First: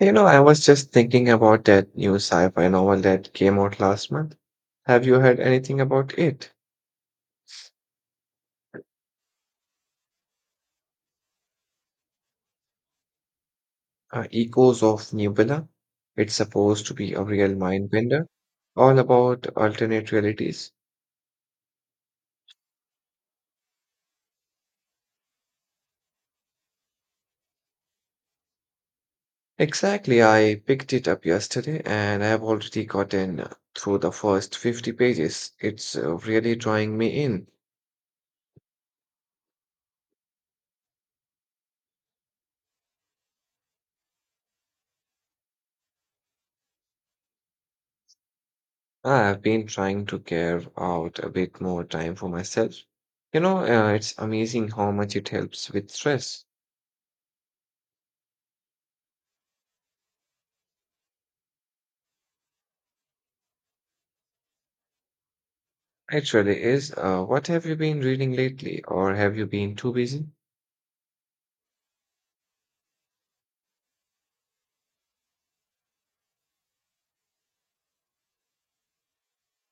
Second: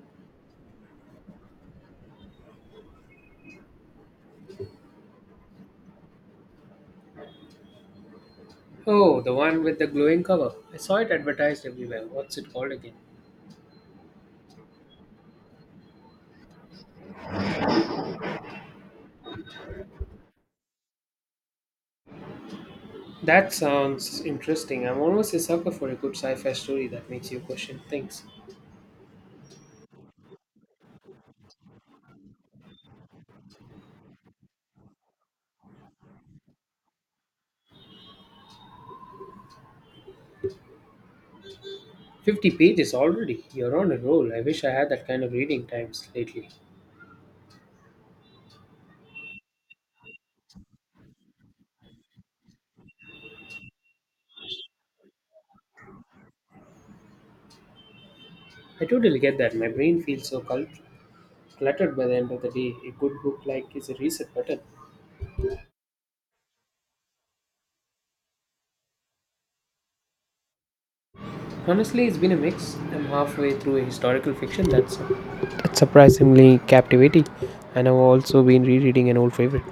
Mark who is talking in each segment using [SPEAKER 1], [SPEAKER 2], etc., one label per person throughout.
[SPEAKER 1] You know, I was just thinking about that new sci-fi novel that came out last month. Have you heard anything about it?
[SPEAKER 2] Oh, the one with the glowing cover. I saw it advertised everywhere. What's it called again?
[SPEAKER 1] Echoes of Nebula. It's supposed to be a real mind bender, all about alternate realities.
[SPEAKER 2] That sounds interesting. I'm almost a sucker for a good sci fi story that makes you question things.
[SPEAKER 1] Exactly, I picked it up yesterday and I've already gotten through the first 50 pages. It's really drawing me in.
[SPEAKER 2] 50 pages already. You're on a roll. I wish I had that kind of reading times lately.
[SPEAKER 1] I've been trying to carve out a bit more time for myself. You know, it's amazing how much it helps with stress.
[SPEAKER 2] I totally get that. My brain feels so cluttered by the end of the day. A good book like is a reset button.
[SPEAKER 1] Actually, is what have you been reading lately, or have you been too busy?
[SPEAKER 2] Honestly, it's been a mix. I'm halfway through a historical fiction that's surprisingly captivating, and I've also been rereading an old favorite.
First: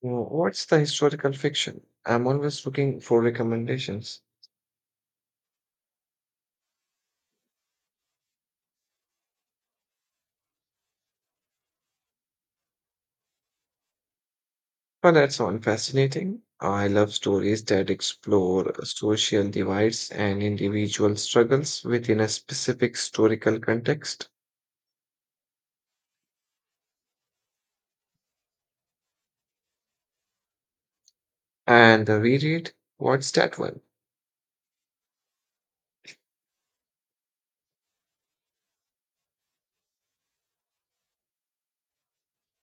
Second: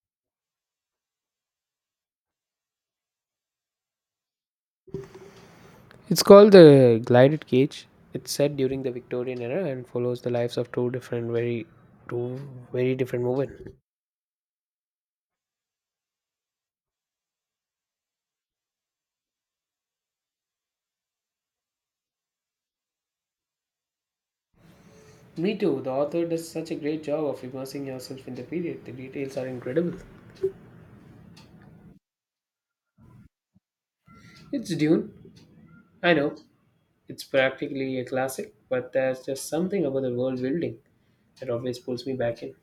[SPEAKER 1] What's the historical fiction? I'm always looking for recommendations.
[SPEAKER 2] It's called the glided cage. It's set during the Victorian era and follows the lives of two different, two very different women.
[SPEAKER 1] But that sounds fascinating. I love stories that explore social divides and individual struggles within a specific historical context.
[SPEAKER 2] Me too. The author does such a great job of immersing yourself in the period. The details are incredible.
[SPEAKER 1] And the reread, what's that one?
[SPEAKER 2] It's Dune. I know it's practically a classic, but there's just something about the world building that always pulls me back in.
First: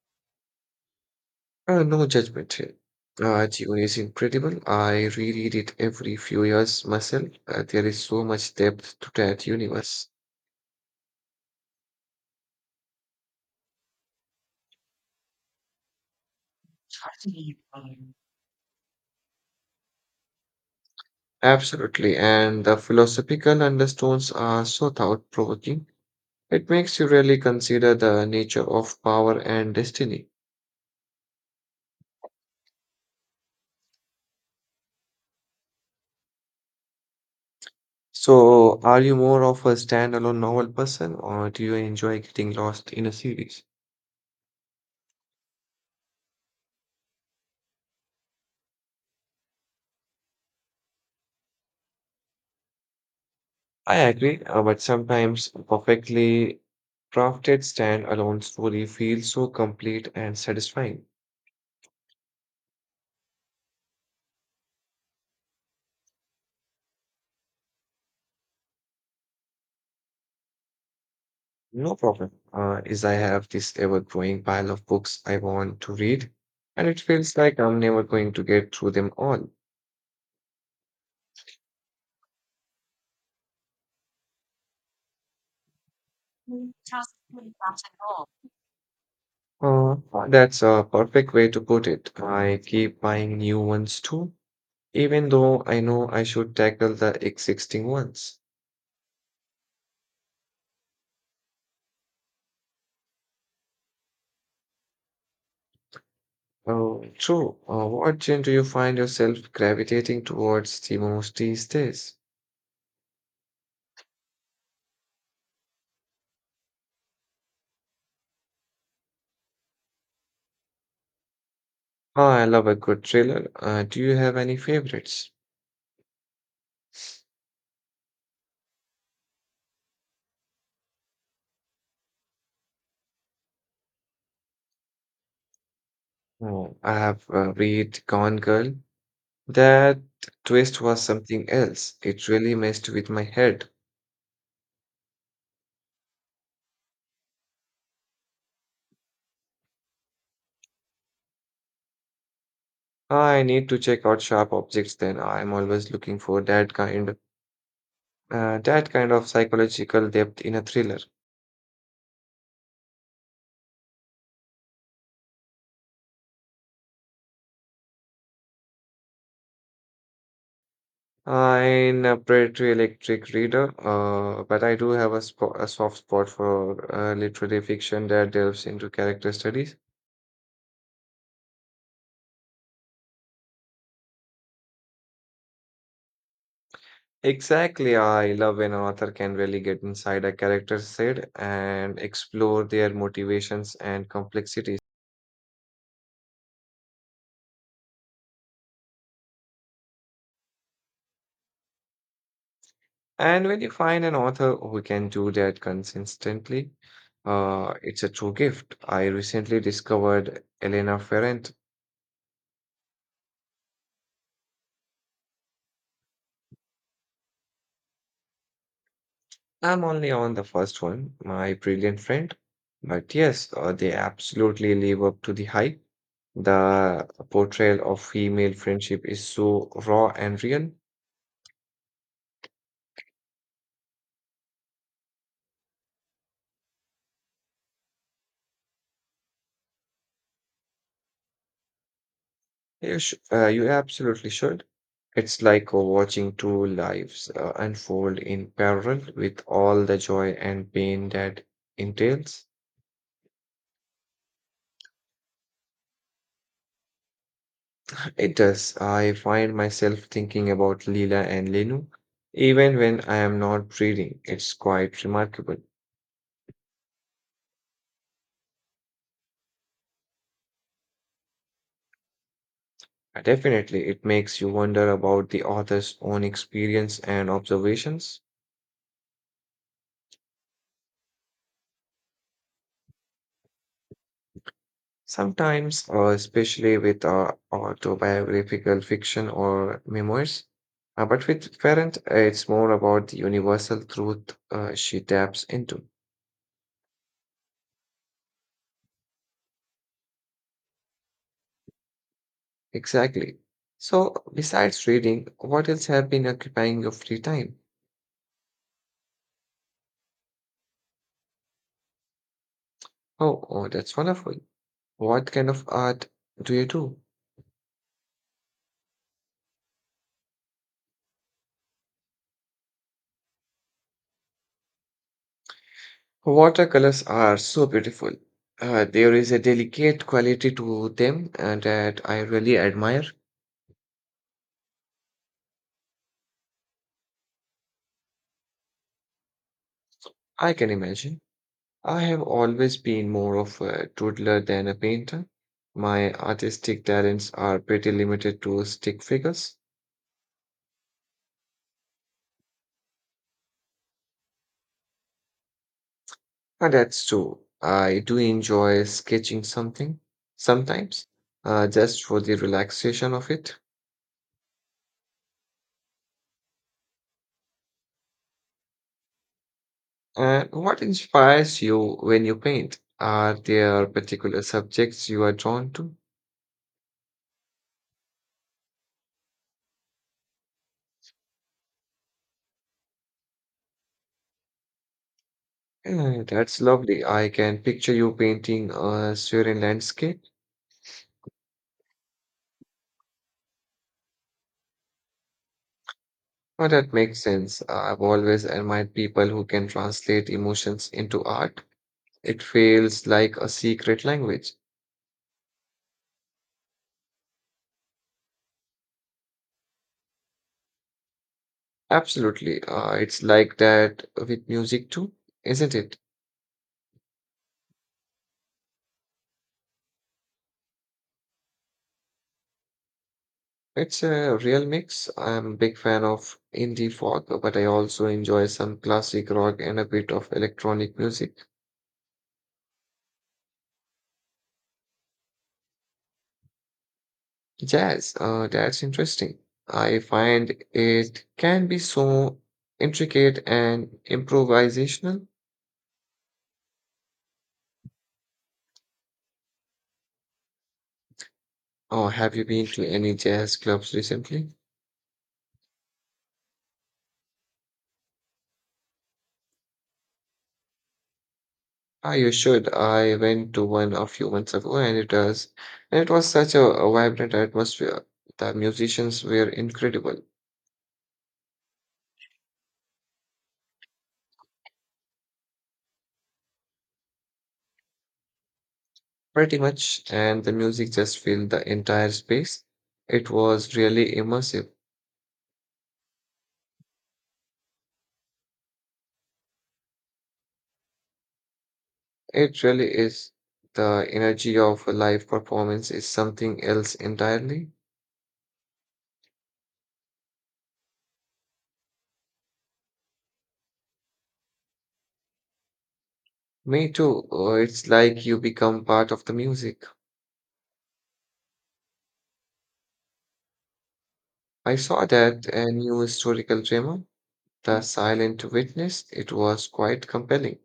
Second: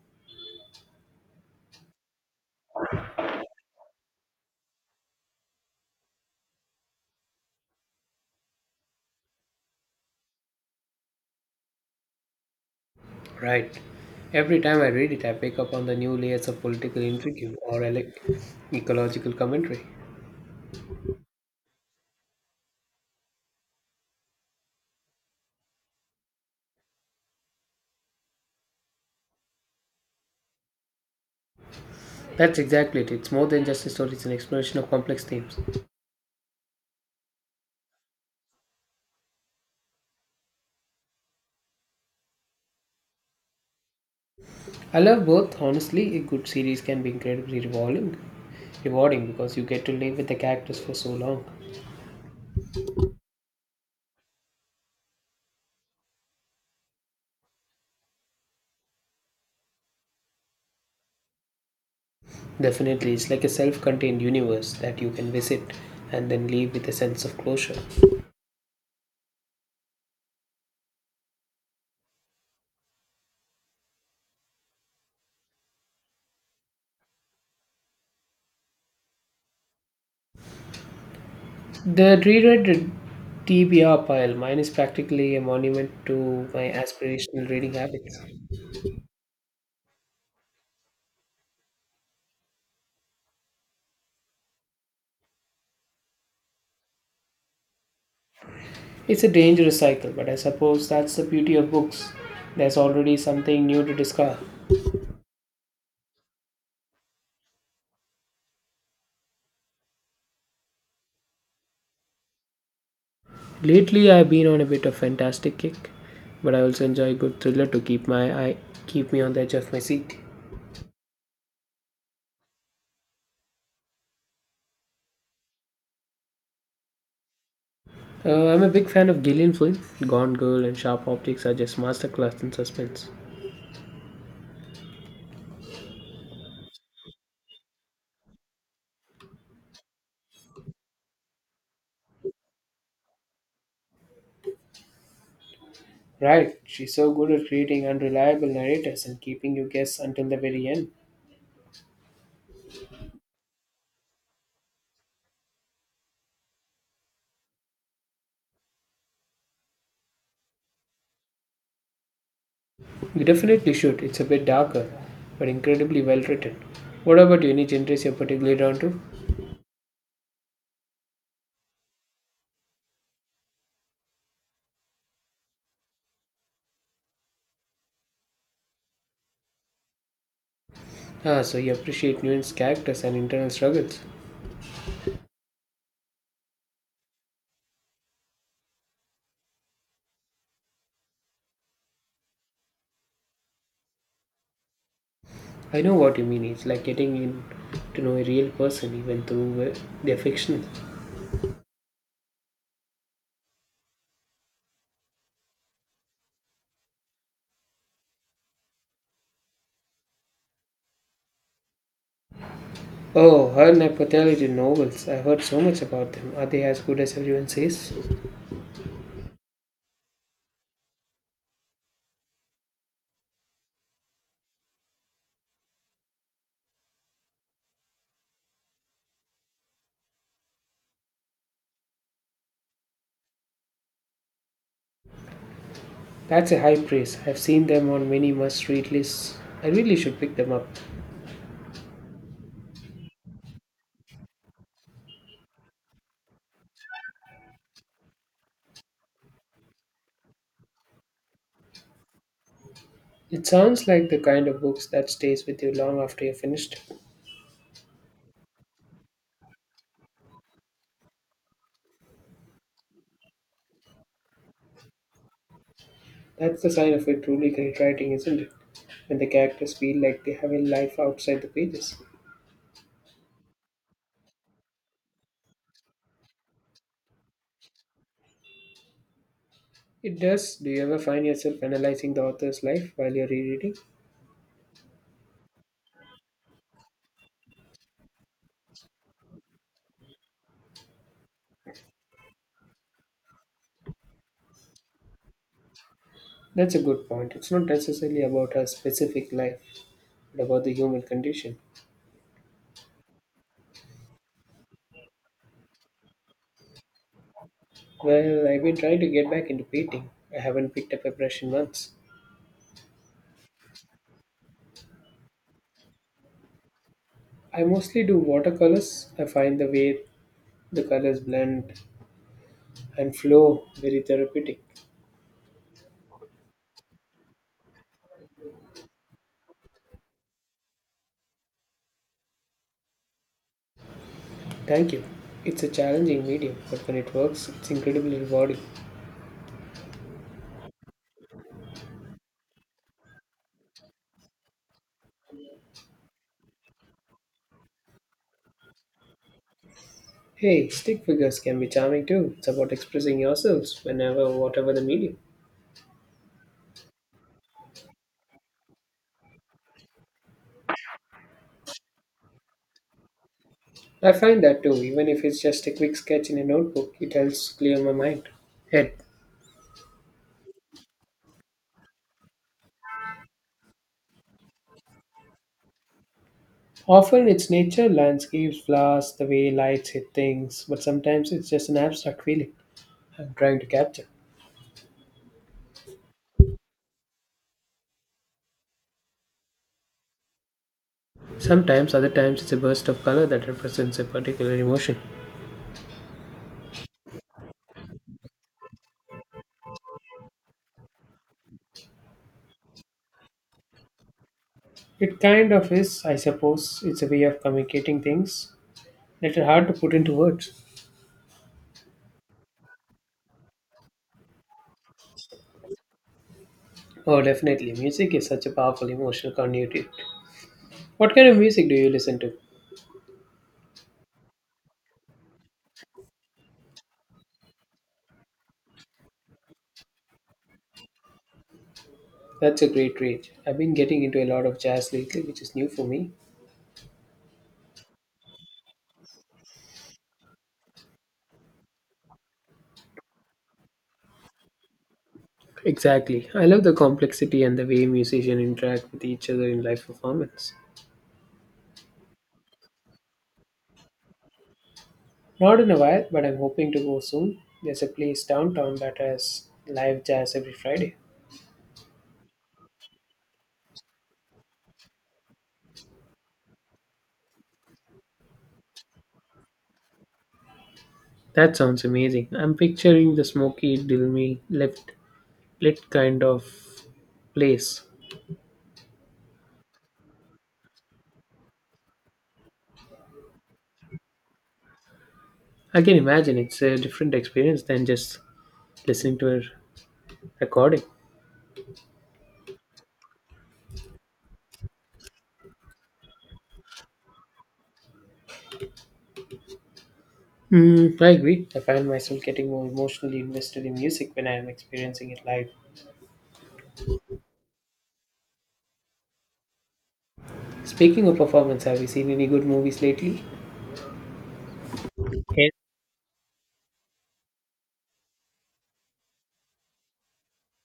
[SPEAKER 1] No judgment here. Dune is incredible. I reread it every few years myself. There is so much depth to that universe.
[SPEAKER 2] Right. Every time I read it, I pick up on the new layers of political intrigue or ecological commentary.
[SPEAKER 1] Absolutely, and the philosophical undertones are so thought-provoking. It makes you really consider the nature of power and destiny.
[SPEAKER 2] That's exactly it. It's more than just a story, it's an exploration of complex themes.
[SPEAKER 1] So, are you more of a standalone novel person, or do you enjoy getting lost in a series?
[SPEAKER 2] I love both. Honestly, a good series can be incredibly rewarding because you get to live with the characters for so long.
[SPEAKER 1] I agree, but sometimes a perfectly crafted standalone story feels so complete and satisfying.
[SPEAKER 2] Definitely, it's like a self contained universe that you can visit and then leave with a sense of closure.
[SPEAKER 1] No problem. Is I have this ever-growing pile of books I want to read, and it feels like I'm never going to get through them all.
[SPEAKER 2] The reread TBR pile, mine is practically a monument to my aspirational reading habits.
[SPEAKER 1] Uh, that's a perfect way to put it. I keep buying new ones too, even though I know I should tackle the existing ones.
[SPEAKER 2] It's a dangerous cycle, but I suppose that's the beauty of books. There's already something new to discover.
[SPEAKER 1] Oh, true. What genre do you find yourself gravitating towards the most these days?
[SPEAKER 2] Lately, I've been on a bit of fantastic kick, but I also enjoy a good thriller to keep my eye keep me on the edge of my seat.
[SPEAKER 1] Oh, I love a good thriller. Do you have any favorites?
[SPEAKER 2] I'm a big fan of Gillian Flynn. Gone Girl and Sharp Optics are just masterclass in suspense.
[SPEAKER 1] Oh, I have read Gone Girl. That twist was something else. It really messed with my head.
[SPEAKER 2] Right, she's so good at creating unreliable narrators and keeping you guess until the very end.
[SPEAKER 1] I need to check out sharp objects then. I'm always looking for that kind of psychological depth in a thriller.
[SPEAKER 2] You definitely should. It's a bit darker, but incredibly well written. What about you? Any genres you're particularly drawn to?
[SPEAKER 1] I'm a pretty electric reader, but I do have a soft spot for literary fiction that delves into character studies.
[SPEAKER 2] Ah, so you appreciate nuanced characters and internal struggles.
[SPEAKER 1] Exactly, I love when an author can really get inside a character's head and explore their motivations and complexity.
[SPEAKER 2] I know what you mean. It's like getting in to know a real person even through their fiction.
[SPEAKER 1] And when you find an author who can do that consistently, it's a true gift. I recently discovered Elena Ferrant.
[SPEAKER 2] Oh, her nepotality novels. I've heard so much about them. Are they as good as everyone says?
[SPEAKER 1] I'm only on the first one, my brilliant friend. But yes, they absolutely live up to the hype. The portrayal of female friendship is so raw and real.
[SPEAKER 2] That's a high praise. I've seen them on many must read lists. I really should pick them up.
[SPEAKER 1] You absolutely should. It's like watching two lives unfold in parallel with all the joy and pain that entails.
[SPEAKER 2] It sounds like the kind of books that stays with you long after you're finished.
[SPEAKER 1] It does. I find myself thinking about Leela and Lenu even when I am not reading. It's quite remarkable.
[SPEAKER 2] That's the sign of a truly great writing, isn't it? When the characters feel like they have a life outside the pages.
[SPEAKER 1] Definitely, it makes you wonder about the author's own experience and observations.
[SPEAKER 2] It does. Do you ever find yourself analyzing the author's life while you're rereading?
[SPEAKER 1] Sometimes, especially with autobiographical fiction or memoirs. But with Ferrant, it's more about the universal truth she taps into.
[SPEAKER 2] That's a good point. It's not necessarily about a specific life, but about the human condition.
[SPEAKER 1] Exactly. So, besides reading, what else have been occupying your free time?
[SPEAKER 2] Well, I've been trying to get back into painting. I haven't picked up a brush in months.
[SPEAKER 1] Oh, oh, that's wonderful. What kind of art do you do?
[SPEAKER 2] I mostly do watercolors. I find the way the colors blend and flow very therapeutic.
[SPEAKER 1] Watercolors are so beautiful. There is a delicate quality to them and that I really admire.
[SPEAKER 2] Thank you. It's a challenging medium, but when it works, it's incredibly rewarding.
[SPEAKER 1] I can imagine. I have always been more of a doodler than a painter. My artistic talents are pretty limited to stick figures.
[SPEAKER 2] Hey, stick figures can be charming too. It's about expressing yourselves whatever the medium.
[SPEAKER 1] And that's true. I do enjoy sketching something sometimes, just for the relaxation of it.
[SPEAKER 2] I find that too, even if it's just a quick sketch in a notebook, it helps clear my mind. Head.
[SPEAKER 1] And what inspires you when you paint? Are there particular subjects you are drawn to?
[SPEAKER 2] Often it's nature, landscapes, flowers, the way lights hit things, but sometimes it's just an abstract feeling I'm trying to capture.
[SPEAKER 1] Eh, that's lovely. I can picture you painting a serene landscape.
[SPEAKER 2] Sometimes, other times, it's a burst of color that represents a particular emotion.
[SPEAKER 1] Oh, that makes sense. I've always admired people who can translate emotions into art. It feels like a secret language.
[SPEAKER 2] It kind of is, I suppose. It's a way of communicating things that are hard to put into words.
[SPEAKER 1] Absolutely. It's like that with music too, isn't it?
[SPEAKER 2] Oh, definitely. Music is such a powerful emotional conduit. What kind of music do you listen to?
[SPEAKER 1] It's a real mix. I'm a big fan of indie folk, but I also enjoy some classic rock and a bit of electronic music.
[SPEAKER 2] That's a great range. I've been getting into a lot of jazz lately, which is new for me.
[SPEAKER 1] Jazz, that's interesting. I find it can be so intricate and improvisational.
[SPEAKER 2] Exactly. I love the complexity and the way musicians interact with each other in live performance.
[SPEAKER 1] Oh, have you been to any jazz clubs recently?
[SPEAKER 2] Not in a while, but I'm hoping to go soon. There's a place downtown that has live jazz every Friday.
[SPEAKER 1] Ah, you should. I went to one a few months ago, and it was such a vibrant atmosphere. The musicians were incredible.
[SPEAKER 2] That sounds amazing. I'm picturing the smoky, dilmy, left lit kind of place.
[SPEAKER 1] Pretty much, and the music just filled the entire space. It was really immersive.
[SPEAKER 2] I can imagine it's a different experience than just listening to a recording.
[SPEAKER 1] It really is. The energy of a live performance is something else entirely.
[SPEAKER 2] Mm, I agree. I find myself getting more emotionally invested in music when I am experiencing it live.
[SPEAKER 1] Me too. It's like you become part of the music.
[SPEAKER 2] Speaking of performance, have you seen any good movies lately?
[SPEAKER 1] I saw that
[SPEAKER 2] Yes.
[SPEAKER 1] a new historical drama, The Silent Witness. It was quite compelling.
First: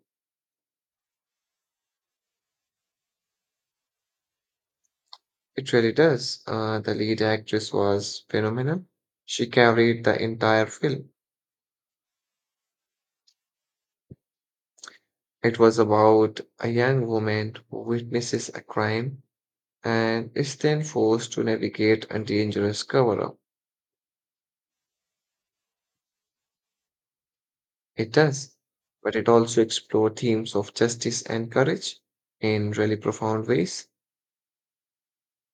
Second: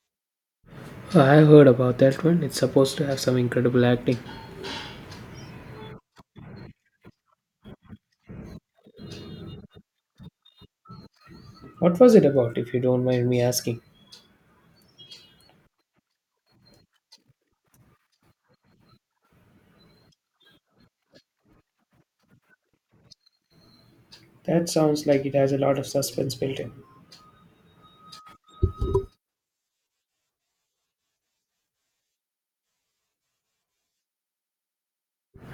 [SPEAKER 2] I heard about that one. It's supposed to have some incredible acting.
[SPEAKER 1] It really does. The lead actress was phenomenal. She carried the entire film.
[SPEAKER 2] What was it about, if you don't mind me asking?
[SPEAKER 1] It was about a young woman who witnesses a crime and is then forced to navigate a dangerous cover up.
[SPEAKER 2] That sounds like it has a lot of suspense built in.
[SPEAKER 1] It does, but it also explores themes of justice and courage in really profound ways.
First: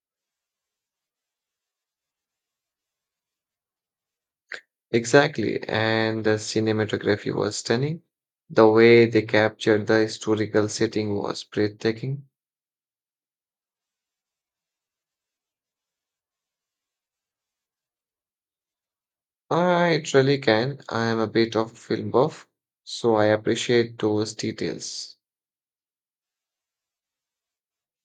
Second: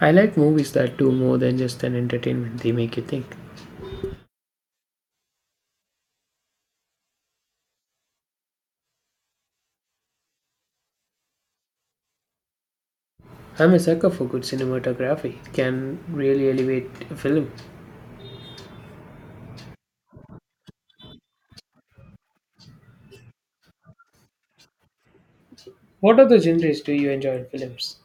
[SPEAKER 2] I like movies that do more than just an entertainment, they make you think.
[SPEAKER 1] Exactly, and the cinematography was stunning. The way they captured the historical setting was breathtaking.
[SPEAKER 2] I'm a sucker for good cinematography. It can really elevate a film.
[SPEAKER 1] I truly can. I am a bit of a film buff, so I appreciate those details.
[SPEAKER 2] What other genres do you enjoy in films?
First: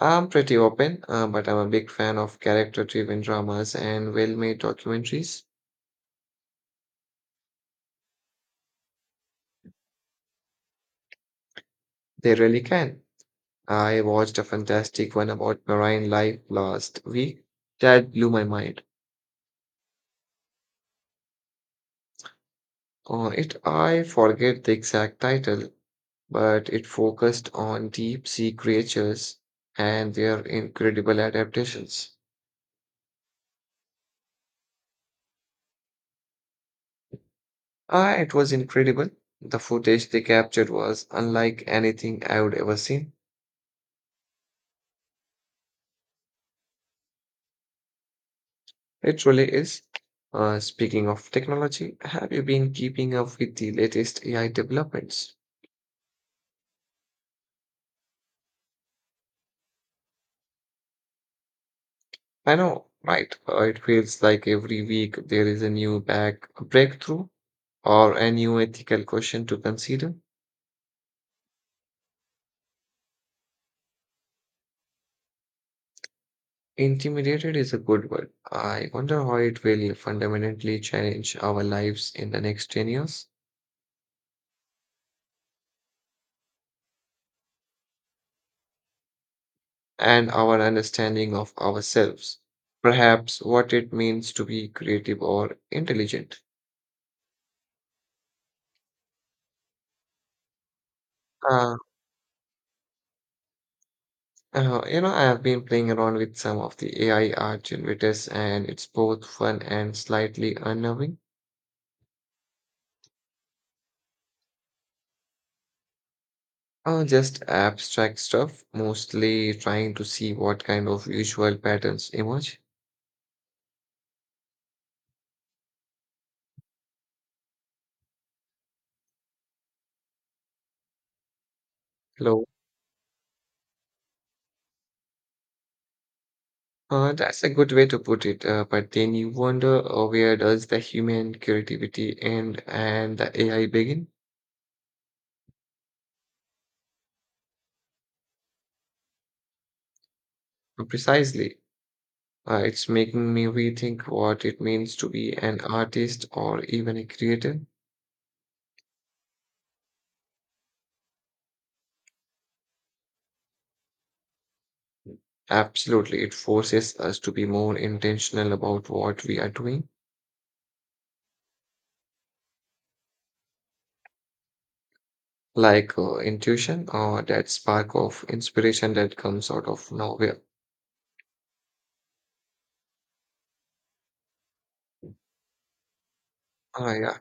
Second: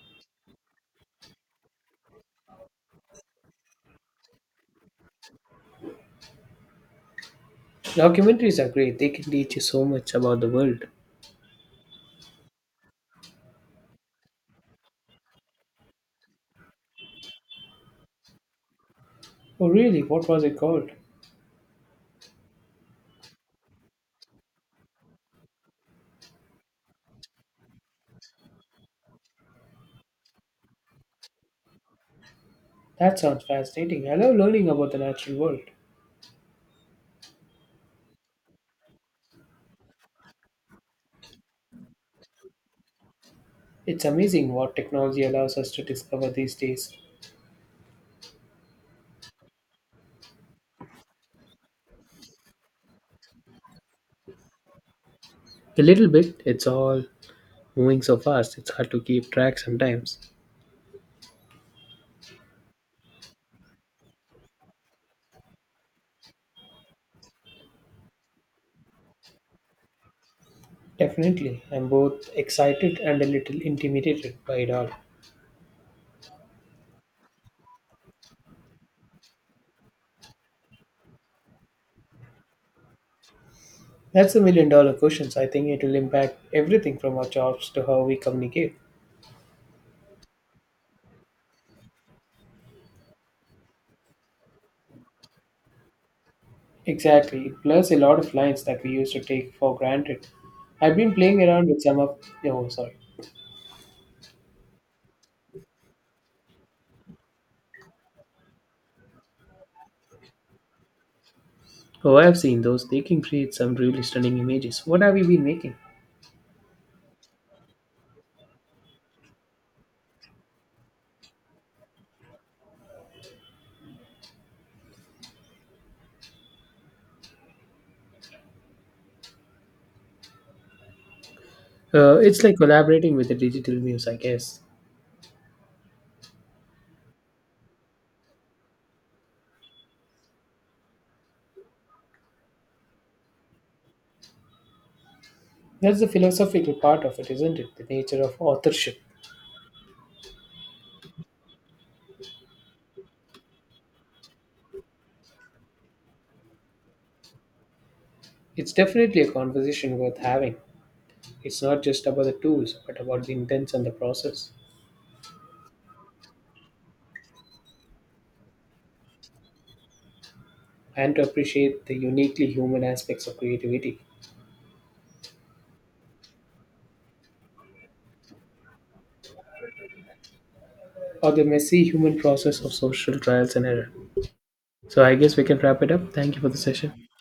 [SPEAKER 1] I'm pretty open, but I'm a big fan of character-driven dramas and well-made documentaries.
[SPEAKER 2] Documentaries are great, they can teach you so much about the world.
[SPEAKER 1] They really can. I watched a fantastic one about marine life last week that blew my mind.
[SPEAKER 2] Oh, really? What was it called?
[SPEAKER 1] It I forget the exact title, but it focused on deep sea creatures and their incredible adaptations.
[SPEAKER 2] That sounds fascinating. I love learning about the natural world.
[SPEAKER 1] Ah, it was incredible. The footage they captured was unlike anything I would ever seen.
[SPEAKER 2] It's amazing what technology allows us to discover these days.
[SPEAKER 1] It really is. Speaking of technology, have you been keeping up with the latest AI developments?
[SPEAKER 2] A little bit, it's all moving so fast, it's hard to keep track sometimes.
[SPEAKER 1] I know, right? It feels like every week there is a new back breakthrough or a new ethical question to consider.
[SPEAKER 2] Definitely. I'm both excited and a little intimidated by it all.
[SPEAKER 1] Intimidated is a good word. I wonder how it will fundamentally change our lives in the next 10 years
[SPEAKER 2] That's the million dollar questions. I think it will impact everything from our jobs to how we communicate.
[SPEAKER 1] and our understanding of ourselves. Perhaps what it means to be creative or intelligent.
[SPEAKER 2] Exactly, plus a lot of lines that we used to take for granted. I've been playing around
[SPEAKER 1] Uh,
[SPEAKER 2] with some of. Oh, sorry.
[SPEAKER 1] You know, I have been playing around with some of the AI art generators, and it's both fun and slightly unnerving.
[SPEAKER 2] Oh, I've seen those. They can create some really stunning images. What have you been making?
[SPEAKER 1] Just abstract stuff, mostly trying to see what kind of visual patterns emerge.
[SPEAKER 2] It's
[SPEAKER 1] Hello.
[SPEAKER 2] like collaborating with the digital muse, I guess.
[SPEAKER 1] That's a good way to put it, but then you wonder where does the human creativity end and the AI begin?
[SPEAKER 2] That's the philosophical part of it, isn't it? The nature of authorship.
[SPEAKER 1] Precisely. It's making me rethink what it means to be an artist or even a creator.
[SPEAKER 2] It's definitely a conversation worth having. It's not just about the tools, but about the intents and the process,
[SPEAKER 1] Absolutely, it forces us to be more intentional about what we are doing,
[SPEAKER 2] and to appreciate the uniquely human aspects of creativity,
[SPEAKER 1] like intuition or that spark of inspiration that comes out of nowhere.
[SPEAKER 2] or the messy human process of social trials and error. So I guess we can wrap it up. Thank you for the session.
[SPEAKER 1] Ah, yeah.